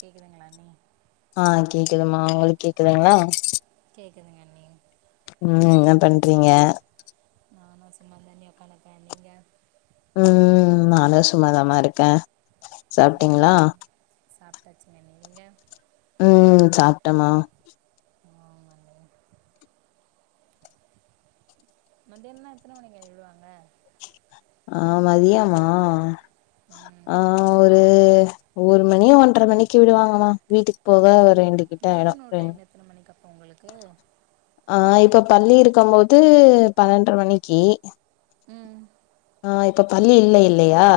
கேக்குதுங்களா அண்ணி ஆ கேக்குதமா உங்களுக்கு கேக்குதுங்களா கேக்குதுங் அண்ணி ம் என்ன பண்றீங்க நானு சும்மா தனியா உட்காந்துருக்க நீங்க ம் நானு சும்மாதான்மா இருக்கே சாப்ட்டீங்களா சாப்ட்டாச்சுங்க நீங்ங்க ம் சாப்ட்டமா ஆ [unintelligible] மந்தியானோன எத்தனை மணிக்கு அண்ணி விடுவாங்க ஆ மதியானோ ஆ ம் ஆ ஒரு ஒரு மணி ஒன்றரை மணிக்கு விடுவாங்கம்மா வீட்டுக் போக ஒரு ரெண்டு கிட்ட ஆயிடு ரெண் எத்தன மணிக்கு அப்போ உங்களுக்கு ஆ இப்ப பள்ளி இருக்கம் போது பண்ணன்ற மணிக்கு ம் ஆ இப்ப பள்ளி இல்ல இல்லையா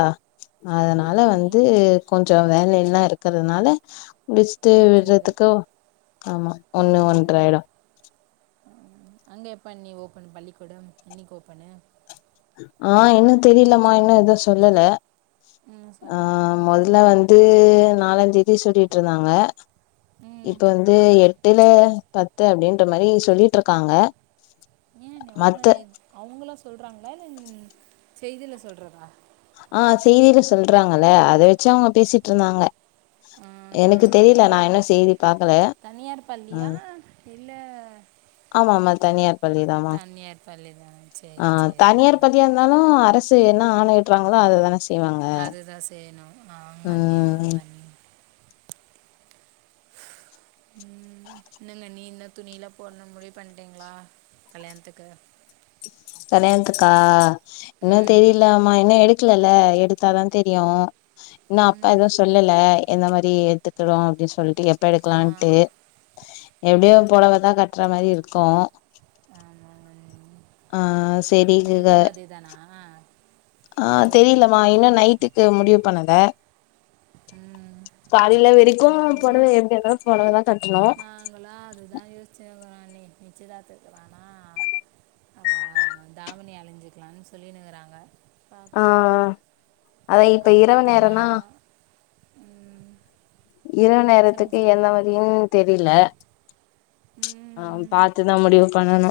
அதனால ஆமாங்க அண்ணி வந்து கொஞ்சோ வேல எல்லா இருக்கறதுனால முடிச்சுட்டு கொஞ்சம் இல்லை விட்றதுக்கு ஆமா ஒண்ணு ஒன்ற ஆயிடு அங்க எப்ப இண்ணி ஓப்பன் பள்ளிக்கூடம் என்னிக்கு ஓப்பனு ஆ இன்னு தெரிலமா இன்னு ஏவு சொல்லல ம் ஆ சொல்லலைங்களா மொதல அண்ணி வந்து நாலாந்தேதி சொல்லிட்ருந்தாங்க ம் இப்ப வந்து எட்டுல பத்து அப்டின்ற மாரி சொல்லிட்ருக்காங்க ம் வ்ளோ நாள் லீவ் அவுங்களா சொல்றாங்களா இல்ல செய்தில சொல்றதா ஆ செய்தில சொல்றாங்கல அத வச்சு அவுங்க பேசிட்ருந்தாங்க ஆஹா எனக்கு தெரில நா இன்னு செய்தி பாக்கல ம் இல்ல ஆமாமா தனியார் பள்ளி தாமா தனியார் பள்ளி தான் ஆ சரி சரிங்க தனியார் அண்ணி பத்தி தாலும் அரசு என்ன ஆணையிட்றாங்களோ அதுதான அது தான் செயணு அவுங்கண்ணி ம் அவுங்கண்ணி ம் என்னங்கண்ணி என்ன துணிலா போட்னு முடிவு பண்ட்டீங்களா கல்யாணத்துக்கு கல்யாணத்துக்கா இன்னு ம் தெரிலாமா இன்னு எடுக்குலல எடுத்தாதா தெரியு இன்னு அப்பா ம் எதுவு சொல்லல எந்த மாரி ஏத்துக்குறோ அப்டி சொல்ட்டு எ ப்ப ஆ எடுக்கலான்ட்டு எப்டியு பொடவதா கட்ற மாரி இருக்கு ஆமாங்கண்ணி அ செரி குக அ இரவுக்கும் தெரிலமா இன்னு நைட்டுக் கு முடிவு பண்ணல ம் காலில வெரிக்கு பொடவ எப்டியிருக்குனு போன தடவா தா கட்டுனோ நாங்களு அது தா யோசிச்சுன்னு இருக்குறோ அண்ணி நிச்சயதாத்துக்கு வேணா ஆ தாவணி அழிஞ்சிக்குலான்னு சொல்லினு குறாங்க ஆ பாக்கணு அதா இப்ப அப்ப இரவு கட்டிங்னா நேரனா ம் இரவு நேரத்துக்கு சார் எந்த வழியுன் தெரியில ஆ பாத்து தா முடிவு பண்ணணு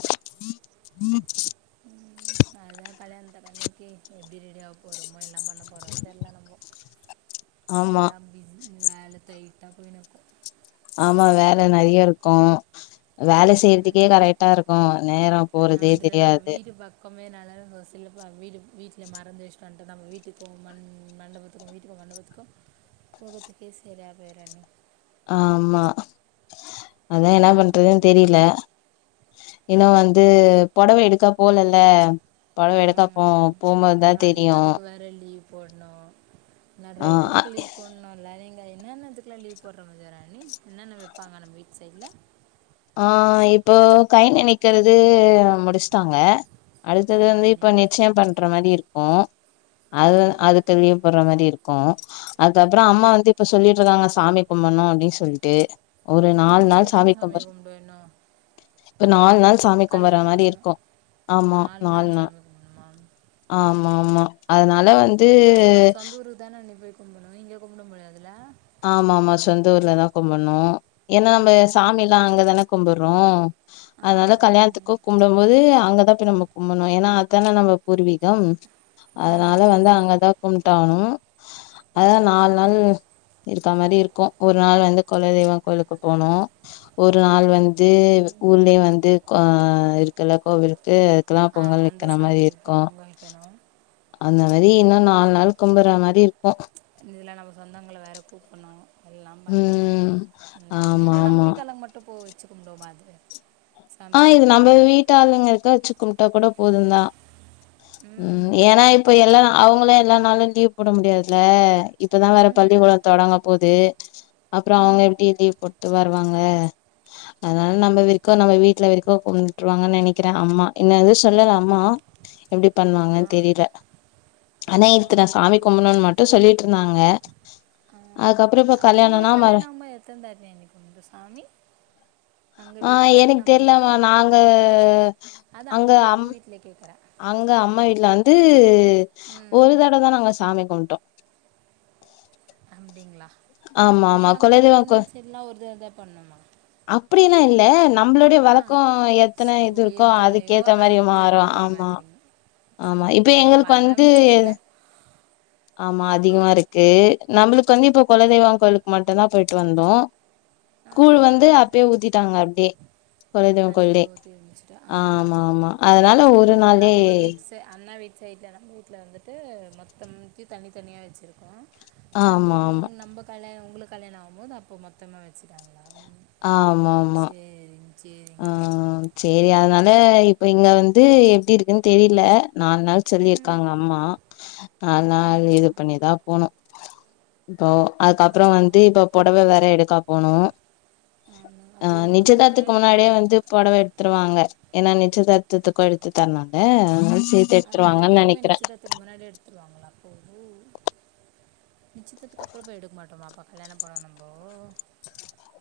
அதா கல்யாணத்த பண்ணிட்டு எப்டி ரெடியாவ போறோமோ எண்ண பண்ண போறாரு தெர்ல நம்ல ஆமா எல்லா பிஸி வேலை டைட்டா போயினுருக் ஆமா வேல நெறைய இருக்கும் வேல செய்யறதுக்கே கரெட்டா இருக்கும் நேரம் லெவன்த்துல நம்ப வீடு பாக் கொம்பே நல்லா இருக்கே பா செல்லுப்பா வீடு வீட்ல மறந்து வச்சுட்டு வன்ட்டேம்ப்பா நம்ம வீட்டுக்கு போவமா மண் மண்டபத்துக்கு வீட்டுக்கு மண்டபத் க்கோ கோபத்துல பேசுற அது பேரு என்ன ஆமா அதா என்னா ம், பண்றதுனு தெரியில எதோ வந்து புடவ எடுக்கா போல இல்ல ஆமாங்க அண்ணி இன்னு நீங்க தெரியு அதுக்கு வேற லீவ் போட்ணு ஆ நெறைய அ எதோக்கு லீவ் போடணுல்ல நீங்க என்னென்னத்துக்லா லீவ் போட்ற மாதிரா நீ என்னென்ன வெப்பாங்க நம்ம வீ்ட் சைட்ல ஆ இப்போ கை நெனக்கறது முடிச்சுட்டாங்க அடுத்தது ஆமாம் வந்து அண்ணி இப்ப நிச்சய பண்ற மாறி இருக்கும் ஆ அது வந் அது க்கு லீவ் போட்ற மாறி இருக்கு அதுக்கப்புறே அம்மா ம் வந்து இப்ப சொல்லிட்ருக்காங்க சாமி கும்புண்ணு அப்டி சொல்ட்டு ஒரு நால் நாள் சாமி கும்பற் வேணு இப்ப நால் நாள் சாமி கும்பற மாறி இருக்கு ஆமா நாலு நால் நாள் நா சாமி கும்பிடணுமா ஆமா ஆமா அதனால வந் அது நம்ம சொந்த ஊருக்கு தான அண்ணி போயி கும்புணு இங்க கும்புட முடியாதுல ஆமா ஆமா சொந்த ஊர்லதா கும்புண்ணு ஏன்னா நம்ப ம், சாமில்லா அங்க தான கும்புறோ ஆ, அதனால கல்யாணத்துக்கு கும்புடும் போது அங்க தா போயி நம்ப கும்புண்ணு ஏன்னா அதான நம்ம பூர்வீகம் அதனால ஆமாங்க வந்து அண்ணி அங்க தா கும்புட்டாவணு அதா நால் ஆ, நாள் இருக்கா மாறி இருக்கு ஒரு நாள் வந்து குலதெய்வ கோயிலுக்கு போனோ ஒரு நாள் வந்து ஆமாங்க அண்ணி. ஊர்லயு வந்து ஆ இருக்குல்ல கோவிலுக்கு கிடா ஆ பொங்கல் அந்த வெக்கிற மாறி சமையலுக்கு இருக்கும் பங்களிக்கணும் அந்த மாறி இன்னு ம், நால் நாள் கும்புற மாறி இருக்கும் இதில நம்ம சொந்தங்கள வேற கூப்பணு எல்லா பண்ணணு ம் இல்ல ஆமா நீங்களு நம்ம ஆமா வீட்டாலுங்க மட்டு ட்டு போ வச்சு கும்புடுவோ மாத்ர ஆ இது நம்ம வீட்டாளுங்க வெச்சு கும்பிட்டா கூட போது தா ம் ஏன்னா இப்ப எல்லா அவங்களூ எல்லா நாளூ லீவ் போட முடியாதில்ல இப்ப தா வேற ம் பள்ளிக்கூட தொடங்க போது அப்றோ அவுங்க ம் எப்டி லீவ் போ ட்டு வருவாங்க அதனால நம்ப அதுவரைக்கு நம்ப வீ ட்டுல வரைக்கு கொன்று வாங்கன்னு நெனைக்கிறே ஆமா இன்னு எது சொல்லல அம்மா எப்டி பண்ணு ஆ வாங்கன்னு தெரியில ஆனா ஆ இதுக்கு நா சாமி கும்புணும்னு மட்டும் சொல்லிருந்தாங்க ஆ. அதுக்கப்புறோ பாத் உங்களுக்கு கல்யாணம் ஆயி எத்தன தாட்டி நீ குந்து சாமி அங்க வீட்டுல நா தெர்ல மா நாங்க அங்க அம் இல்ல கேக்கற அங்க அம்மா வீட்ல வந்து ஒரு ம் தடவ தா நாங்க சாமி கும்புடோ அப்புடிங்களா ஆமா ஏ ஆமா நம்ப குலதெய்வ பொண்ணு வீட் சைட்லா ஒரு தடவ தா பண்ணுமா அப்புடிலா இல்ல நம்புளுடைய ஆ வழக்கோ எத்தன ஓ இது இருக்கோ எத்தனையோ அதுக்கேத்த மாறியே அத்தனை மாறும் கும்பல் ஆமா மாதிரிங்க ஆமா சரி இப்ப ஓ நம்ம எங்களுக்கு அண்ணா வந்து வீட்டு சைடில் ஆமா அதிகமாருக்கு நம்பளுக்கு வந்து இப்ப கொலதெய்வோ கோயிலுக்கு மட்டுதா போயிட்டு வந்தோ கூழ் வந்து ஆமாங்க அப்பயே ஊத்திட்டாங்க அப்டே கொலதெய்வோ அன்றைக்கி கோயிலயே ஊற்றி இருந்துச்சுட்டு ஆ ஆமா ஆமா அதனால ஓ ஒரு இங்கே நாளே நம்ம வீட்டு அண்ணா வீட் சைடில நம்மூட்ல வந்துட்டு மொத்தம்தையு தனி தனியா வச்சுருக்கோ நம்ப ஆமா உ ஆமா நம்ப கல்யாண உங்களுக்கு கல்யாணோ ஆகும் போது அப்ப மொத்தமா வச்சுட்டாங்களா உ ஆமா ஆமா சேரிங் சேரி ஆ சேரி அதனால இப்ப இங்க வந்து எப்டி இருக்குன்னு தெரியில நாலு நாள் ம் சொல்லியிருக்காங்க அம்மா நாலு நாள் ம் இது பண்ணிதா போனு இப்போ அதுக்கப்புறோ வந்து இப்ப பொடவ வேற எடுக்க போனு ஆமாம் ஆ அது ரொம்ப தூரோ தானே நிச்சயதார்த்துக்கு முன்னாடியே போகணும் வந்து பொடவ எடுத்துருவாங்க ஏன்னா நிச்சயதார்த்தத்துக்கு எடுத்து தரணும் ல அதனால ரெண்டுத்துக்குமே நிச்சயதார்த்ததுக்கு முன்னாடியே எடுத்துருவாங்களா அப்போ நிச்சயத்துக்கு அப்றோ போய் எடுக்க மாட்டோமா அப்போ கல்யாண பொடவ நம்போ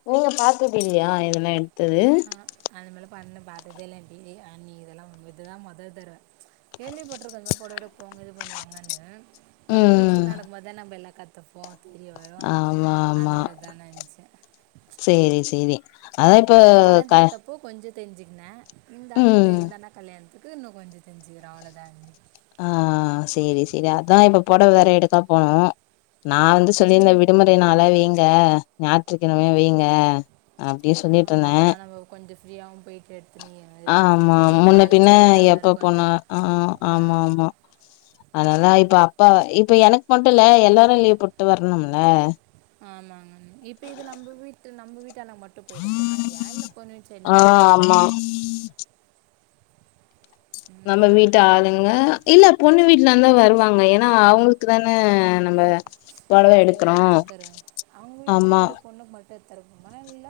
நீங்க பாத்ததுல்லயா இதுமாரி ஆஹ அந்த மார்லா பண்ண பார்த்ததே இல்ல ஆண்டி அண்ணி இதெல்லா இதுதா மொதல் தடவ கேள்விபட்ருக்கேங்க பொடவ எடுக்கபோவாங்க இது பண்ணுவாங்கன்னு நம்ம ம் வீட்டுல நடக்கு போதுதா நம்ம எல்லா கத் ஃபோர்ட்டி வரு ஆமா அந்த ஆமா மாதிரி தானே நெனச்சே சேரி சேரி அதா இப்ப க இப்போ கொஞ்சோ தெரிஞ்சுக்கின்ன இந்த அந்த ம் இந்த அண்ணா கல்யாணத்துக்கு இன்னு கொஞ்சோ தெஞ்சிக்கிறே அவ்ளோதா அண்ணி ஆ சேரி சேரி அதா இப்ப பொடவ வேற எடுக்கா போனு நா வந்து சொல்லிருந்த ம் விடுமுற லீவ் நாளா வைங்க ஞாயிற்று கெளமையே வைங்க அப்டியே சொல்லிட்டு ம் இருந்தே அப்போனா நம்ப கொஞ்ச ஃப்ரீயாவு போய்டு ஆமா முன்ன பின்ன இல்லாமல் எப்ப போனா இருக்குன்றீங்க ஆ ஆமா ஆமா அதனால இப்ப அப்பா இப்ப எனக்கு மட்டு இல்ல எல்லாரு லீவ் போட்டு வர்ணும்ல ஆமாங்க இப்ப இது நம்ப வீட்டு நம்ப வீட்டாலுங்க மட் டு போய் எடுக்குற மாரியா இல்ல பொண்ணு வீட்டு ஆ சைட்லருந்து வருவாங்கலா ஆமா நம்ம ம் வீட்டு சரிங்க ஆளுங்க இல்ல பொண்ணு வீட்டுலருந்து வருவாங்க ஏன்னா அவங்க க்கு தானே நம்ம பொடவ ஓ எடுக்கிறோ எடுத்து ஆமா தெறக்குமா இல்ல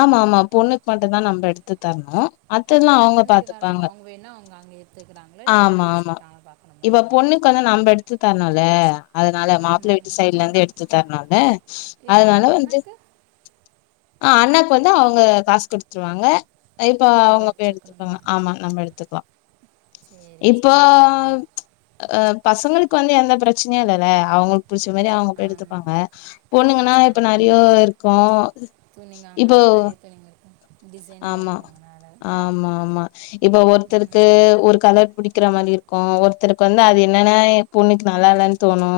ஆமா ஆமா பொண்ணுக்கு மட்டுதா நம்ப எடுத்து தர்ணு மத்ததுல்லா அவுங்க பொண்ணு வீட்டுக்காரங்க பாத்துப்பாங்க அவங்க வேணா அவங்க அங்கே எடுத்துக்கிறாங்களோ இல்லை வேற ஆமா எங்கேயும் ஆமா எடுத்துக்கிறாங்களா பார்க்கணுமா இப்ப பொண்ணு கு வந்து நம்ப எடுத்து தரணுல அதனால மாப்ள ஆமாங்க வீட்டு சைட்ல இருந்து எடுத்து தரனுல இப்போ அதனால நம்ம வந்து அண்ணாக்கு ஆ அண்ணாக்கு வந்து அவங்க காசு குடுத்துடுவாங்க இப்ப நம்ம அவுங்க போய் எடுத்துக்கணுமா எடுத்துப்பாங்க ஆமா நம்ப எடுத்துக்லா சரி இப்போ சரிங்க அ பசங்களுக்கு வந்து எந்த பிரச்சனையு இல்லல அவுங்ளு புடிச்ச மாரி அவுங்க போய் ஆமாம் எடுத்துப்பாங்க பொண்ணுங்னா ஆமாம் இப்ப ஆமாம் நறையோ இருக்கோ துணிங்க ஆமாம் இப்போ நிறைய துணிங்க இருக்கும் டிசைனுங்க ஆமா இருக்கும் உங்களால் ஆமா ஆமா இப்ப ஒருத்தருக்கு ஒரு கலர் புடிக்கிற மாரி இருக்கோ ஒருத்தருக்கு வந்து அது என்னெனா பொண்ணுக்கு நல்லா இல்லன் தோணு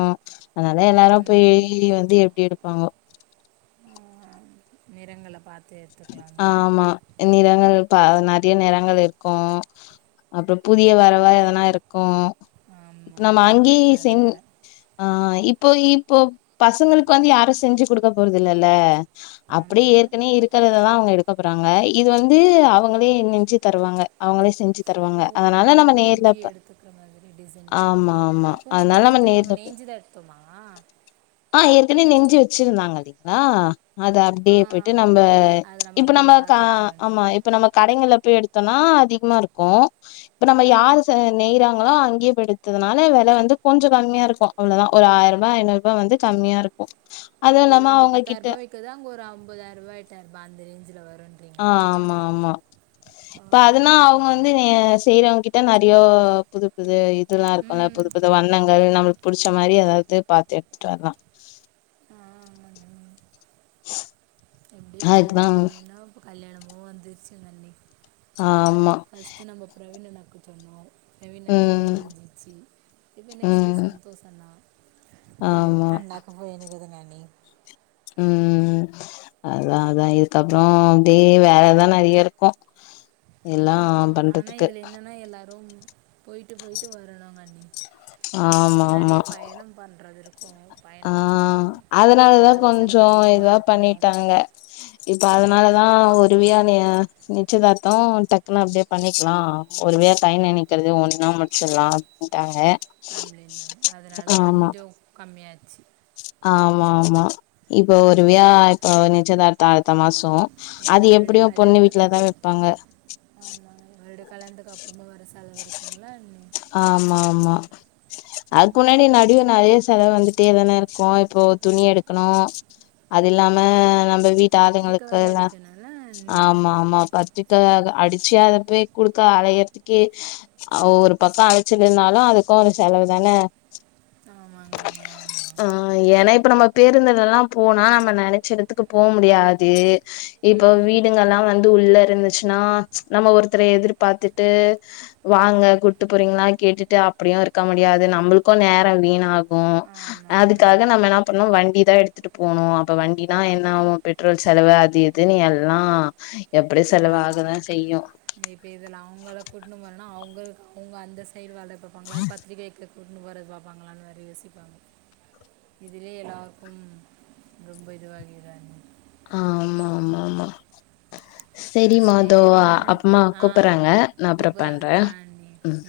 அதனால எல்லாரு போய் வந்து எப்டி எடுப்பாங்கோ ஆ நிறங்கள பாத் ஆமா நிறங்கள் பா நெறய நிறங்கள் இருக்கோ அப்றோ புதிய வரவா எதுனா இருக்கு இப்ப ஆமாங்க நம்ப அங்கியே சென் அதனால் ஆ இப்போ இப்போ பசங்ளுக்கு வந்து யாரு செஞ்சு குடுக்க போறதுஇல்லல அப்டியே ஆமாம் ஏற்கன இருக் கறததா அவுங்க எடுக்க போறாங்க இது வந்து அவங்களே நெஞ்சு தருவாங்க அவுங்களே செஞ்சு தருவாங்க ஓ அதனால நம்பளே நம்ம நேர்ல நெய்ஞ்சி ப எடுத்துக்குறா மாதிரி டிசைனிங் ஆமா ஆமா அப்ப உங்க அதனால கல்யாணத்து நேர்ல நம்ம போய் நெய்ஞ்சுதா எ த்தோமா ஆ ஏற்கனவே நெய்ஞ்சு வெச்சிருந்தாங்க [unintelligible] ங்ளா அது ஆ அப்டியே போயிட்டு நம் ம அது இப்ப அப்படியே நம்ம க பார்த்து எடுத்துன்னு ஆமா வந்துட்டோம் இப்ப நம்ம கடைங்கள்ல போய் எடுத்தோனா அதிகமா இருக்கு இப்ப நம்ம ம் யாரு ச நெய்றாங் களோ அங்கியேப் போய் எடுத்ததுனால வெல வந்து கொஞ்சோ கம்மியா இருக்கு அவ்ளோதா ஒரு ஆயிரூபா ஐநூரூபா வந்து கம்மியா இருக்கு அதுவு ஓ இல்லாம இங்க அவங்க கிட்ட பத்தாயிரூபா விக்கர்து அங்க ஒரு அம்பதாயிரூபா எட்டாயிரூபா அந்த ரேஞ்ஜில வரு ஆ ஆமா ஆமா இப்ப ஓகே அதுனா அவுங்க ஓகேங்க வந்து நெ செய்றவுங்க கிட்ட நறியோ புது புது இதுல்லா இருக் குல்ல ம் புது புது வண்ணங்கள் நம்ளுக்கு புடிச்ச மாரி ஏதாவது பாத்துஎடுத்துட்டு வர்லா ஆ ஆமாங்கே எப்டி அதுக்குதா கல்யாண கல்யாணோ இப்ப கல்யாணமு வந்துருச்சுங்க அண்ணி ஆமா ஃபஸ்ட்டு நம்ம பிரவீன் அண்ணாக்கு சொன்னோ பிரவீன் அண்ணாந்து ம் முஞ்சிச்சி இப்ப நெக்ஸ்ட்டு ம் சந்தோஷ் அண்ணா அய்யோ ஆமா அண்ணாக்கோ இப்ப எனுக்கோதானே அண்ணி ம் அதா அதா இதுக்கப்றோ அப்டே வேலதா நறைய இருக்கு எல்லா ஆமா ஆனா பண்றதுக்கு இதுல என்னனா எல்லாரும் போயிட்டு போயிட்டு வரணுங்அண்ணி ஆமா நறைய ஆமா பயணம் பண்றது இருக் கு ஆ பயணம் பண்ணனு அதனாலதா வரவு செலவு கொஞ்சோ அதிகமா இதுவா இருக்கு பண்ணிட்டாங்க இப்ப அதனாலதா ஒருவியா நீ நிச்சயதார்த்தோ டக்குனு அப்டியே பண்ணிக்லா ஒருவேய கை நனைக்கற்து ஒண்னா முடிச்சில்லா அப்டின்ட்டாங்க அப்டின்னாங்க அதனால ஆமா கொஞ்சோ கம்மியாச்சு ஆமா ஆமா இப்போ ஒரு வியா இப்ப நிச்சயதார்த்தோ அடுத்த மாசோ இப்போ அது எப்டியு மறுபடியும் பொண்ணு வீட்லதா வைப்பாங்க ஆமா ரெடு கல்யாணத்துக்கு அப்றமு வேர செலவு இருக்குங்ல்ல அண்ணி ஆமா ஆமா அதுக்முன்னாடி நடுவ நறைய செலவு வந்துட்டேதான இருக்கு இப்போ துணி எடுக்கணு அது இல்லாம நம்ம வீட்டு பத்திரிக்கை வேறு ஆளுங்களுக்குல்ல அடிக்கணும்ல அண்ணி ஆமா ஆமா பத் ரிக்க அக அடிச்சி அதப்போய் குடுக்க அலையற்துக்கே ஓர் பக்கோ அலச்சலுன்னாலோ அதுக்கு ஒரு செலவு தான ஆமாங்கண்ணி ஆமா ஏனா இப்ப நம்ம பேருந்துலலா போனா நம்ம நெனச்ச எடத்துக்கு போ முடியாது இப்ப ம் வீடுங்கல்லா வந்து உள்ள இருந்துச் னா நம்ம ஒருத்தர எதிர்பார்த்துட்டு வாங்க கூட் டு போறீங்ளா கேட்டுட்டு அப்டியு இருக்க முடியாது நம்பளுக்கு நேரோ வீணாகு ஆமாங்க அதுக்கா அண்ணி கு நம்ம என்ன பண்ணு வண்டி தா எடுத்துட்டு போனு அப்ப வண்டின்ன என்ன ஆகு பெட்ரோல் செலவு அது இ துனு எல்லா எப்படி செலவாகதா செய்யு இப்ப இதுல அவுங்கள கூட்டினு வரனா அவுங்களுக்கு அவுங்க அந்த சைடு வேலப்பாப்பாங்களா பத்திரிக்கை கூட்டுன்னு போறது பாப்பாங்களான்னு வேற யோசிப்பாங்க இதுலே எல்லோருக்கு ரொம்ப இதுவாகிறாங்க ஆமா ஆமா ஆமா செரிம்மா தோ அ சரிங்க அண்ணி அம்மா ஆ கூப்ட்றாங்க நா அப்பறோ கூப்பிட்றாங்க பண்றே ஆ அண்ணி ம்